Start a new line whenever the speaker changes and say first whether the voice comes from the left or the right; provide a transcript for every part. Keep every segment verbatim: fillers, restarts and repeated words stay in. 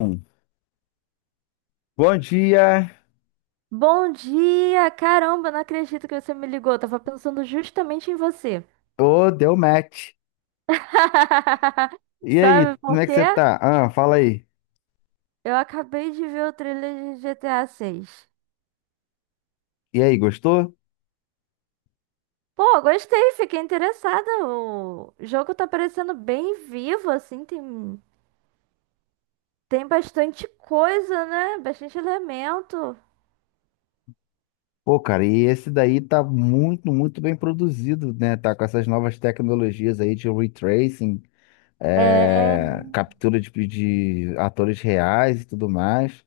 left: Um. Bom dia!
right: Bom dia! Caramba, não acredito que você me ligou. Eu tava pensando justamente em você.
left: Ô, deu match. E aí,
right: Sabe
left: como
right: por
left: é que
right: quê?
left: você tá? Ah, fala aí.
right: Eu acabei de ver o trailer de G T A seis.
left: E aí, gostou?
right: Pô, gostei, fiquei interessada. O jogo tá parecendo bem vivo, assim, tem, tem bastante coisa, né? Bastante elemento.
left: Pô, cara, e esse daí tá muito, muito bem produzido, né? Tá com essas novas tecnologias aí de retracing,
right: É.
left: é, captura de, de atores reais e tudo mais.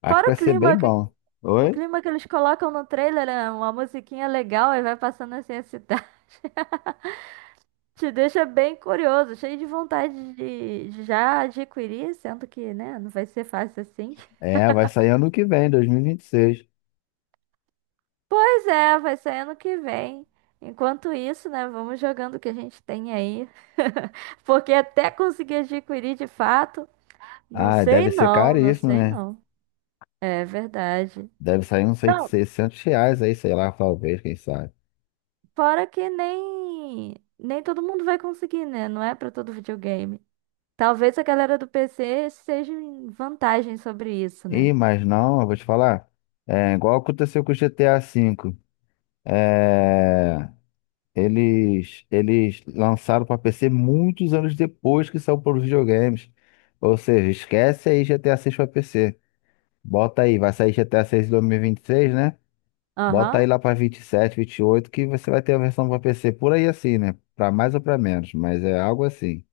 left: Acho que
right: Fora o
left: vai ser bem
right: clima, que-
left: bom.
right: o
left: Oi?
right: clima que eles colocam no trailer, né? Uma musiquinha legal e vai passando assim a cidade. Te deixa bem curioso, cheio de vontade de, de já adquirir, sendo que, né, não vai ser fácil assim.
left: É, vai sair ano que vem, dois mil e vinte e seis.
right: Pois é, vai sair ano que vem. Enquanto isso, né, vamos jogando o que a gente tem aí. Porque até conseguir adquirir de fato, não
left: Ah, deve
right: sei
left: ser
right: não, não
left: caríssimo,
right: sei
left: né?
right: não. É verdade.
left: Deve sair uns
right: Não,
left: seiscentos reais aí, sei lá, talvez, quem sabe.
right: fora que nem nem todo mundo vai conseguir, né? Não é pra todo videogame. Talvez a galera do P C seja em vantagem sobre isso, né?
left: Ih, mas não, eu vou te falar. É igual aconteceu com o G T A V. É, eles, eles lançaram para P C muitos anos depois que saiu para os videogames. Ou seja, esquece aí G T A VI para PC. Bota aí, vai sair GTA seis em dois mil e e vinte e seis, né? Bota aí
right: Aham.
left: lá para vinte vinte e sete, vinte e oito, que você vai ter a versão para P C por aí assim, né? Para mais ou para menos, mas é algo assim.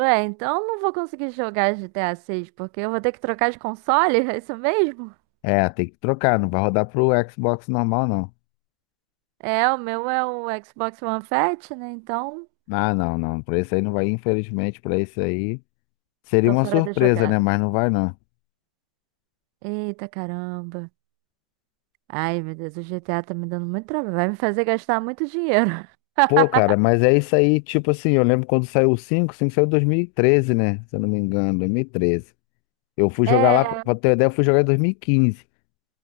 right: Ué, então eu não vou conseguir jogar G T A seis, porque eu vou ter que trocar de console, é isso mesmo?
left: É, tem que trocar, não vai rodar pro Xbox normal, não.
right: É, o meu é o Xbox One Fat, né? Então,
left: Ah, não, não. Para isso aí não vai, infelizmente, para isso aí. Seria
right: tô
left: uma
right: fora da
left: surpresa, né?
right: jogada.
left: Mas não vai, não.
right: Eita caramba. Ai, meu Deus, o G T A tá me dando muito trabalho. Vai me fazer gastar muito dinheiro.
left: Pô, cara, mas é isso aí, tipo assim, eu lembro quando saiu o cinco, o cinco saiu em dois mil e treze, né? Se eu não me engano, dois mil e treze. Eu fui jogar lá,
right: É,
left: pra ter uma ideia, eu fui jogar em dois mil e quinze.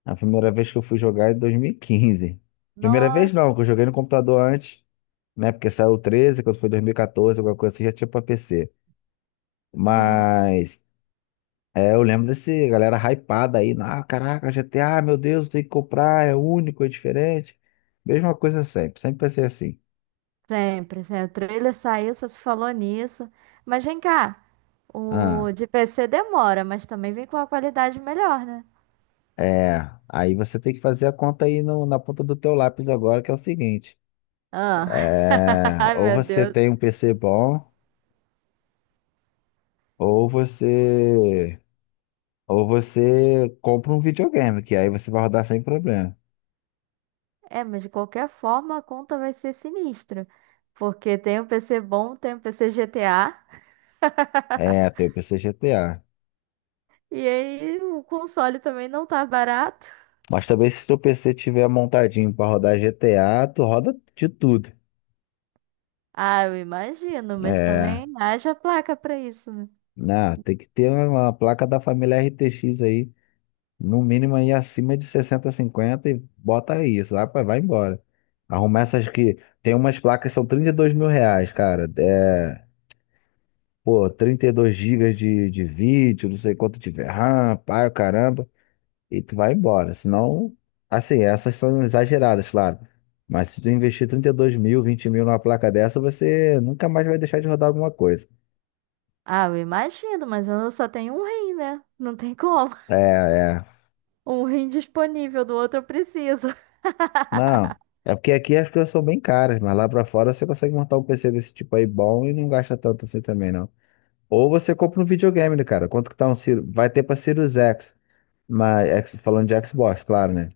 left: A primeira vez que eu fui jogar é em dois mil e quinze. Primeira vez
right: nossa.
left: não, que eu joguei no computador antes, né? Porque saiu o treze quando foi dois mil e quatorze, alguma coisa assim, já tinha pra P C.
right: Uhum,
left: Mas, é, eu lembro desse galera hypada aí, ah, caraca, G T A, meu Deus, tem que comprar, é único, é diferente. Mesma coisa sempre, sempre vai ser assim.
right: sempre, sempre. O trailer saiu, só se falou nisso. Mas vem cá, o
left: Ah,
right: de P C demora, mas também vem com uma qualidade melhor, né?
left: é. Aí você tem que fazer a conta aí no- na ponta do teu lápis agora, que é o seguinte.
right: Ah.
left: É,
right: Ai,
left: ou
right: meu
left: você
right: Deus.
left: tem um P C bom, ou você ou você compra um videogame, que aí você vai rodar sem problema.
right: É, mas de qualquer forma a conta vai ser sinistra. Porque tem o P C bom, tem o P C G T A.
left: É, tem o P C G T A.
right: E aí o console também não tá barato.
left: Mas também se teu PC tiver montadinho pra rodar G T A, tu roda de tudo.
right: Ah, eu imagino, mas
left: É,
right: também haja placa pra isso, né?
left: né? Tem que ter uma uma placa da família R T X aí. No mínimo aí acima de sessenta, cinquenta e bota isso. Ah, pá, vai embora. Arrumar essas que. Tem umas placas que são trinta e dois mil reais, cara. É, pô, trinta e dois gigas de, de vídeo, não sei quanto tiver RAM, pai, o caramba. E tu vai embora. Senão, assim, essas são exageradas, claro. Mas se tu investir trinta e dois mil, vinte mil numa placa dessa, você nunca mais vai deixar de rodar alguma coisa.
right: Ah, eu imagino, mas eu só tenho um rim, né? Não tem como.
left: É, é.
right: Um rim disponível, do outro eu preciso.
left: Não, é porque aqui as coisas são bem caras, mas lá pra fora você consegue montar um P C desse tipo aí bom e não gasta tanto assim também, não. Ou você compra um videogame, né, cara? Quanto que tá um Sirius? Vai ter pra Sirius X, mas X- falando de Xbox, claro, né?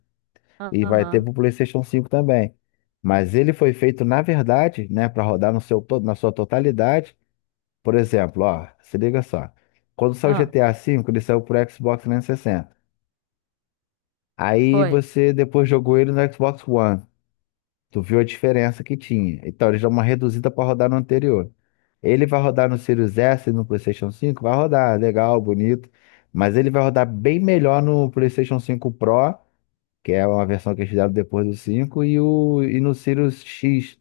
left: E vai ter
right: Aham.
left: pro PlayStation cinco também. Mas ele foi feito, na verdade, né, pra rodar no seu, to- na sua totalidade. Por exemplo, ó, se liga só. Quando saiu o
right: Ah,
left: G T A V, ele saiu pro Xbox trezentos e sessenta. Aí
right: foi.
left: você depois jogou ele no Xbox One. Tu viu a diferença que tinha. Então, eles dão uma reduzida para rodar no anterior. Ele vai rodar no Series S e no PlayStation cinco? Vai rodar, legal, bonito. Mas ele vai rodar bem melhor no PlayStation cinco Pro, que é uma versão que eles fizeram depois do cinco e, o, e no Sirius X,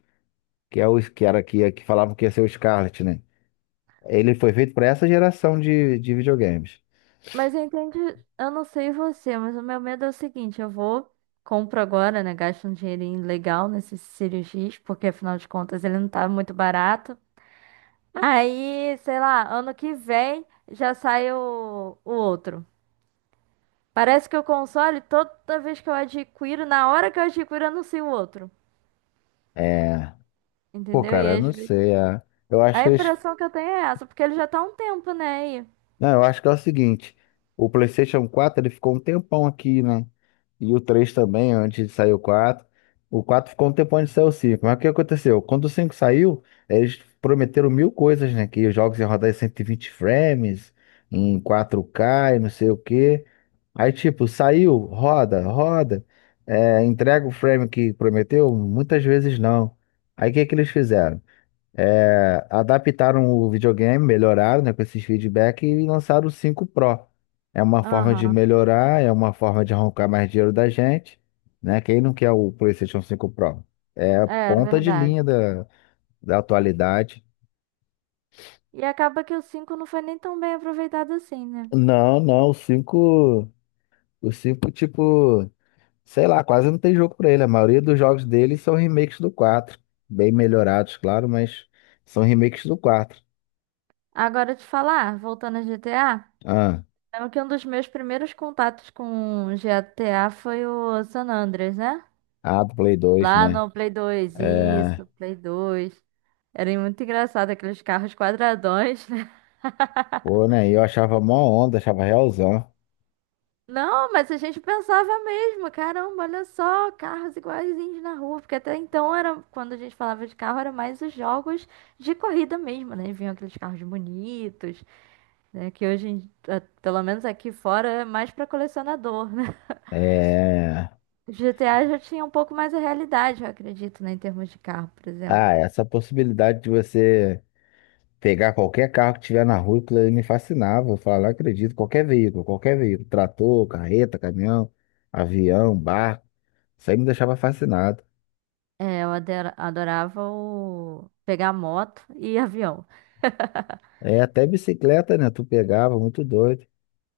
left: que é o que era que, que falavam que ia ser o Scarlett, né? Ele foi feito para essa geração de, de videogames.
right: Mas entende, eu não sei você, mas o meu medo é o seguinte, eu vou, compro agora, né, gasto um dinheirinho legal nesses cirurgias, porque afinal de contas ele não tá muito barato. Aí, sei lá, ano que vem já sai o, o outro. Parece que o console, toda vez que eu adquiro, na hora que eu adquiro, eu anuncio o outro.
left: É. Pô,
right: Entendeu? E
left: cara, eu
right: às
left: não
right: vezes.
left: sei. É. Eu acho
right: A
left: que eles.
right: impressão que eu tenho é essa, porque ele já tá há um tempo, né, aí.
left: Não, eu acho que é o seguinte, o PlayStation quatro ele ficou um tempão aqui, né? E o três também, antes de sair o quatro. O quatro ficou um tempão antes de sair o cinco. Mas o que aconteceu? Quando o cinco saiu, eles prometeram mil coisas, né? Que os jogos iam rodar em cento e vinte frames, em quatro ka e não sei o quê. Aí, tipo, saiu, roda, roda, é, entrega o frame que prometeu? Muitas vezes não. Aí, o que é que eles fizeram? É, adaptaram o videogame, melhoraram, né, com esses feedbacks e lançaram o cinco Pro. É uma forma de
right: Aham,
left: melhorar, é uma forma de arrancar mais dinheiro da gente, né? Quem não quer o PlayStation cinco Pro? É a
right: é
left: ponta de
right: verdade.
left: linha da, da atualidade.
right: E acaba que o cinco não foi nem tão bem aproveitado assim, né?
left: Não, não, o cinco, o cinco tipo, sei lá, quase não tem jogo pra ele. A maioria dos jogos dele são remakes do quatro, bem melhorados, claro, mas são remakes do quatro.
right: Agora te falar, voltando a G T A,
left: Ah,
right: lembro que um dos meus primeiros contatos com G T A foi o San Andreas, né?
left: ah, do Play dois,
right: Lá
left: né?
right: no Play dois
left: É.
right: isso, Play dois. Era muito engraçado aqueles carros quadradões, né?
left: Pô, né? E eu achava mó onda, achava realzão.
right: Não, mas a gente pensava mesmo, caramba, olha só, carros iguaizinhos na rua, porque até então era, quando a gente falava de carro, era mais os jogos de corrida mesmo, né? Vinham aqueles carros bonitos, né? Que hoje, em- eh, pelo menos aqui fora, é mais para colecionador.
left: É...
right: G T A já tinha um pouco mais a realidade, eu acredito, né, em termos de carro, por
left: Ah,
right: exemplo.
left: essa possibilidade de você pegar qualquer carro que tiver na rua, aquilo ali me fascinava. Eu falava, não acredito, qualquer veículo, qualquer veículo, trator, carreta, caminhão, avião, barco, isso aí me deixava fascinado.
right: É, eu adera- adorava o pegar moto e avião.
left: É, até bicicleta, né? Tu pegava, muito doido.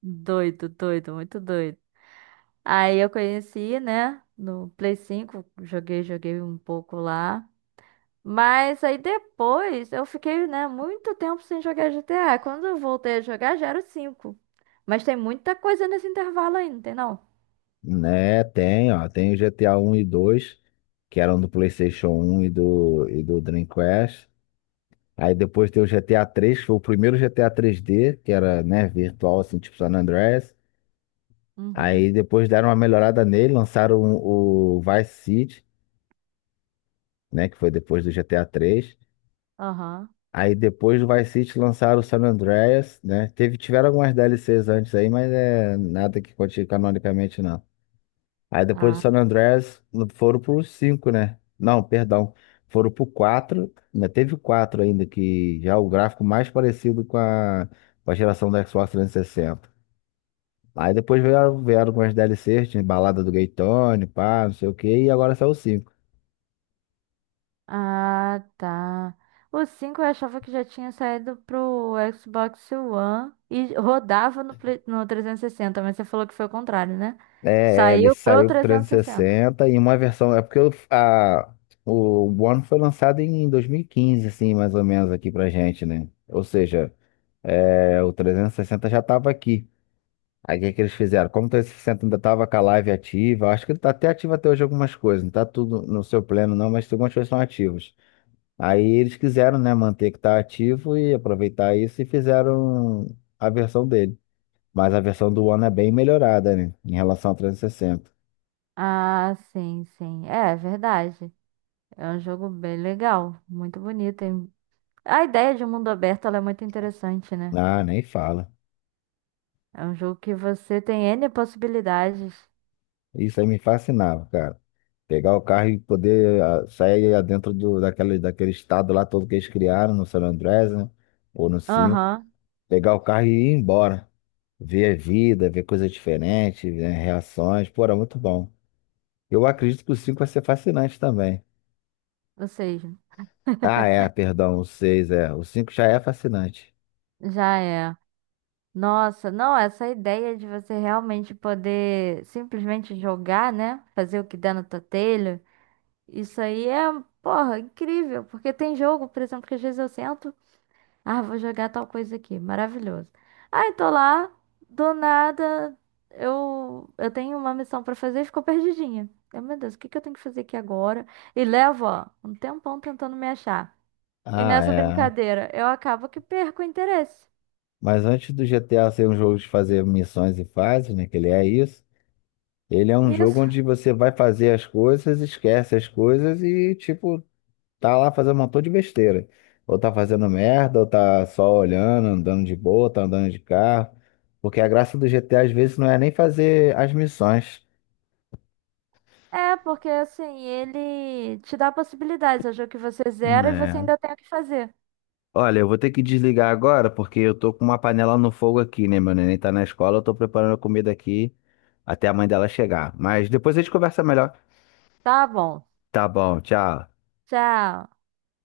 right: Doido, doido, muito doido. Aí eu conheci, né, no Play cinco, joguei, joguei um pouco lá. Mas aí depois eu fiquei, né, muito tempo sem jogar G T A. Quando eu voltei a jogar já era o cinco. Mas tem muita coisa nesse intervalo aí, não tem não?
left: Né, tem, ó, tem o G T A um e dois que eram do PlayStation um e do, e do Dreamcast. Aí depois tem o G T A três, que foi o primeiro G T A três dê, que era, né, virtual, assim, tipo San Andreas.
right: Uhum.
left: Aí depois deram uma melhorada nele, lançaram o Vice City, né, que foi depois do G T A três.
right: Aham.
left: Aí depois do Vice City lançaram o San Andreas, né? Teve, tiveram algumas D L Cs antes aí, mas é nada que conte canonicamente, não. Aí depois do
right: Ah.
left: San Andreas no- foram pro cinco, né? Não, perdão. Foram pro quatro. Ainda teve o quatro ainda, que já é o gráfico mais parecido com a, com a geração do Xbox trezentos e sessenta. Aí depois vieram, vieram com as D L Cs, tinha balada do Gaytone, pá, não sei o quê, e agora saiu o cinco.
right: Ah, tá. O cinco eu achava que já tinha saído pro Xbox One e rodava no, Play- no trezentos e sessenta. Mas você falou que foi o contrário, né?
left: É, é, ele
right: Saiu pro
left: saiu pro
right: trezentos e
left: trezentos e sessenta e
right: sessenta.
left: sessenta e uma versão. É porque o- a, o One foi lançado em dois mil e quinze, assim, mais ou menos, aqui pra gente, né? Ou seja, é, o trezentos e sessenta já tava aqui. Aí o que é que eles fizeram? Como o trezentos e sessenta ainda estava com a live ativa, acho que ele está até ativo até hoje algumas coisas, não está tudo no seu pleno não, mas algumas coisas são ativas. Aí eles quiseram, né, manter que está ativo e aproveitar isso e fizeram a versão dele. Mas a versão do One é bem melhorada, né, em relação ao trezentos e sessenta.
right: Ah, sim, sim. É, é verdade. É um jogo bem legal, muito bonito. Hein? A ideia de um mundo aberto, ela é muito interessante, né?
left: Ah, nem fala.
right: É um jogo que você tem N possibilidades.
left: Isso aí me fascinava, cara. Pegar o carro e poder ah, sair dentro do, daquele, daquele estado lá todo que eles criaram no San Andreas, né, ou no cinco.
right: Aham,
left: Pegar o carro e ir embora. Ver a vida, ver coisas diferentes, ver reações. Pô, era muito bom. Eu acredito que o cinco vai ser fascinante também.
right: ou seja,
left: Ah, é, perdão, o seis, é. O cinco já é fascinante.
right: já é. Nossa, não, essa ideia de você realmente poder simplesmente jogar, né? Fazer o que dá no totelho, isso aí é, porra, incrível. Porque tem jogo, por exemplo, que às vezes eu sento, ah, vou jogar tal coisa aqui, maravilhoso. Aí tô lá, do nada, eu, eu tenho uma missão pra fazer e ficou perdidinha. Eu, meu Deus, o que que eu tenho que fazer aqui agora? E levo, ó, um tempão tentando me achar. E
left: Ah,
right: nessa
left: é.
right: brincadeira, eu acabo que perco o interesse.
left: Mas antes do G T A ser um jogo de fazer missões e fases, né? Que ele é isso. Ele é um jogo
right: Isso.
left: onde você vai fazer as coisas, esquece as coisas e, tipo, tá lá fazendo um montão de besteira. Ou tá fazendo merda, ou tá só olhando, andando de boa, tá andando de carro. Porque a graça do G T A às vezes não é nem fazer as missões,
right: É, porque assim, ele te dá possibilidades. É o jogo que você zera e você
left: né?
right: ainda tem o que fazer.
left: Olha, eu vou ter que desligar agora porque eu tô com uma panela no fogo aqui, né? Meu neném tá na escola, eu tô preparando a comida aqui até a mãe dela chegar. Mas depois a gente conversa melhor.
right: Tá bom.
left: Tá bom, tchau.
right: Tchau.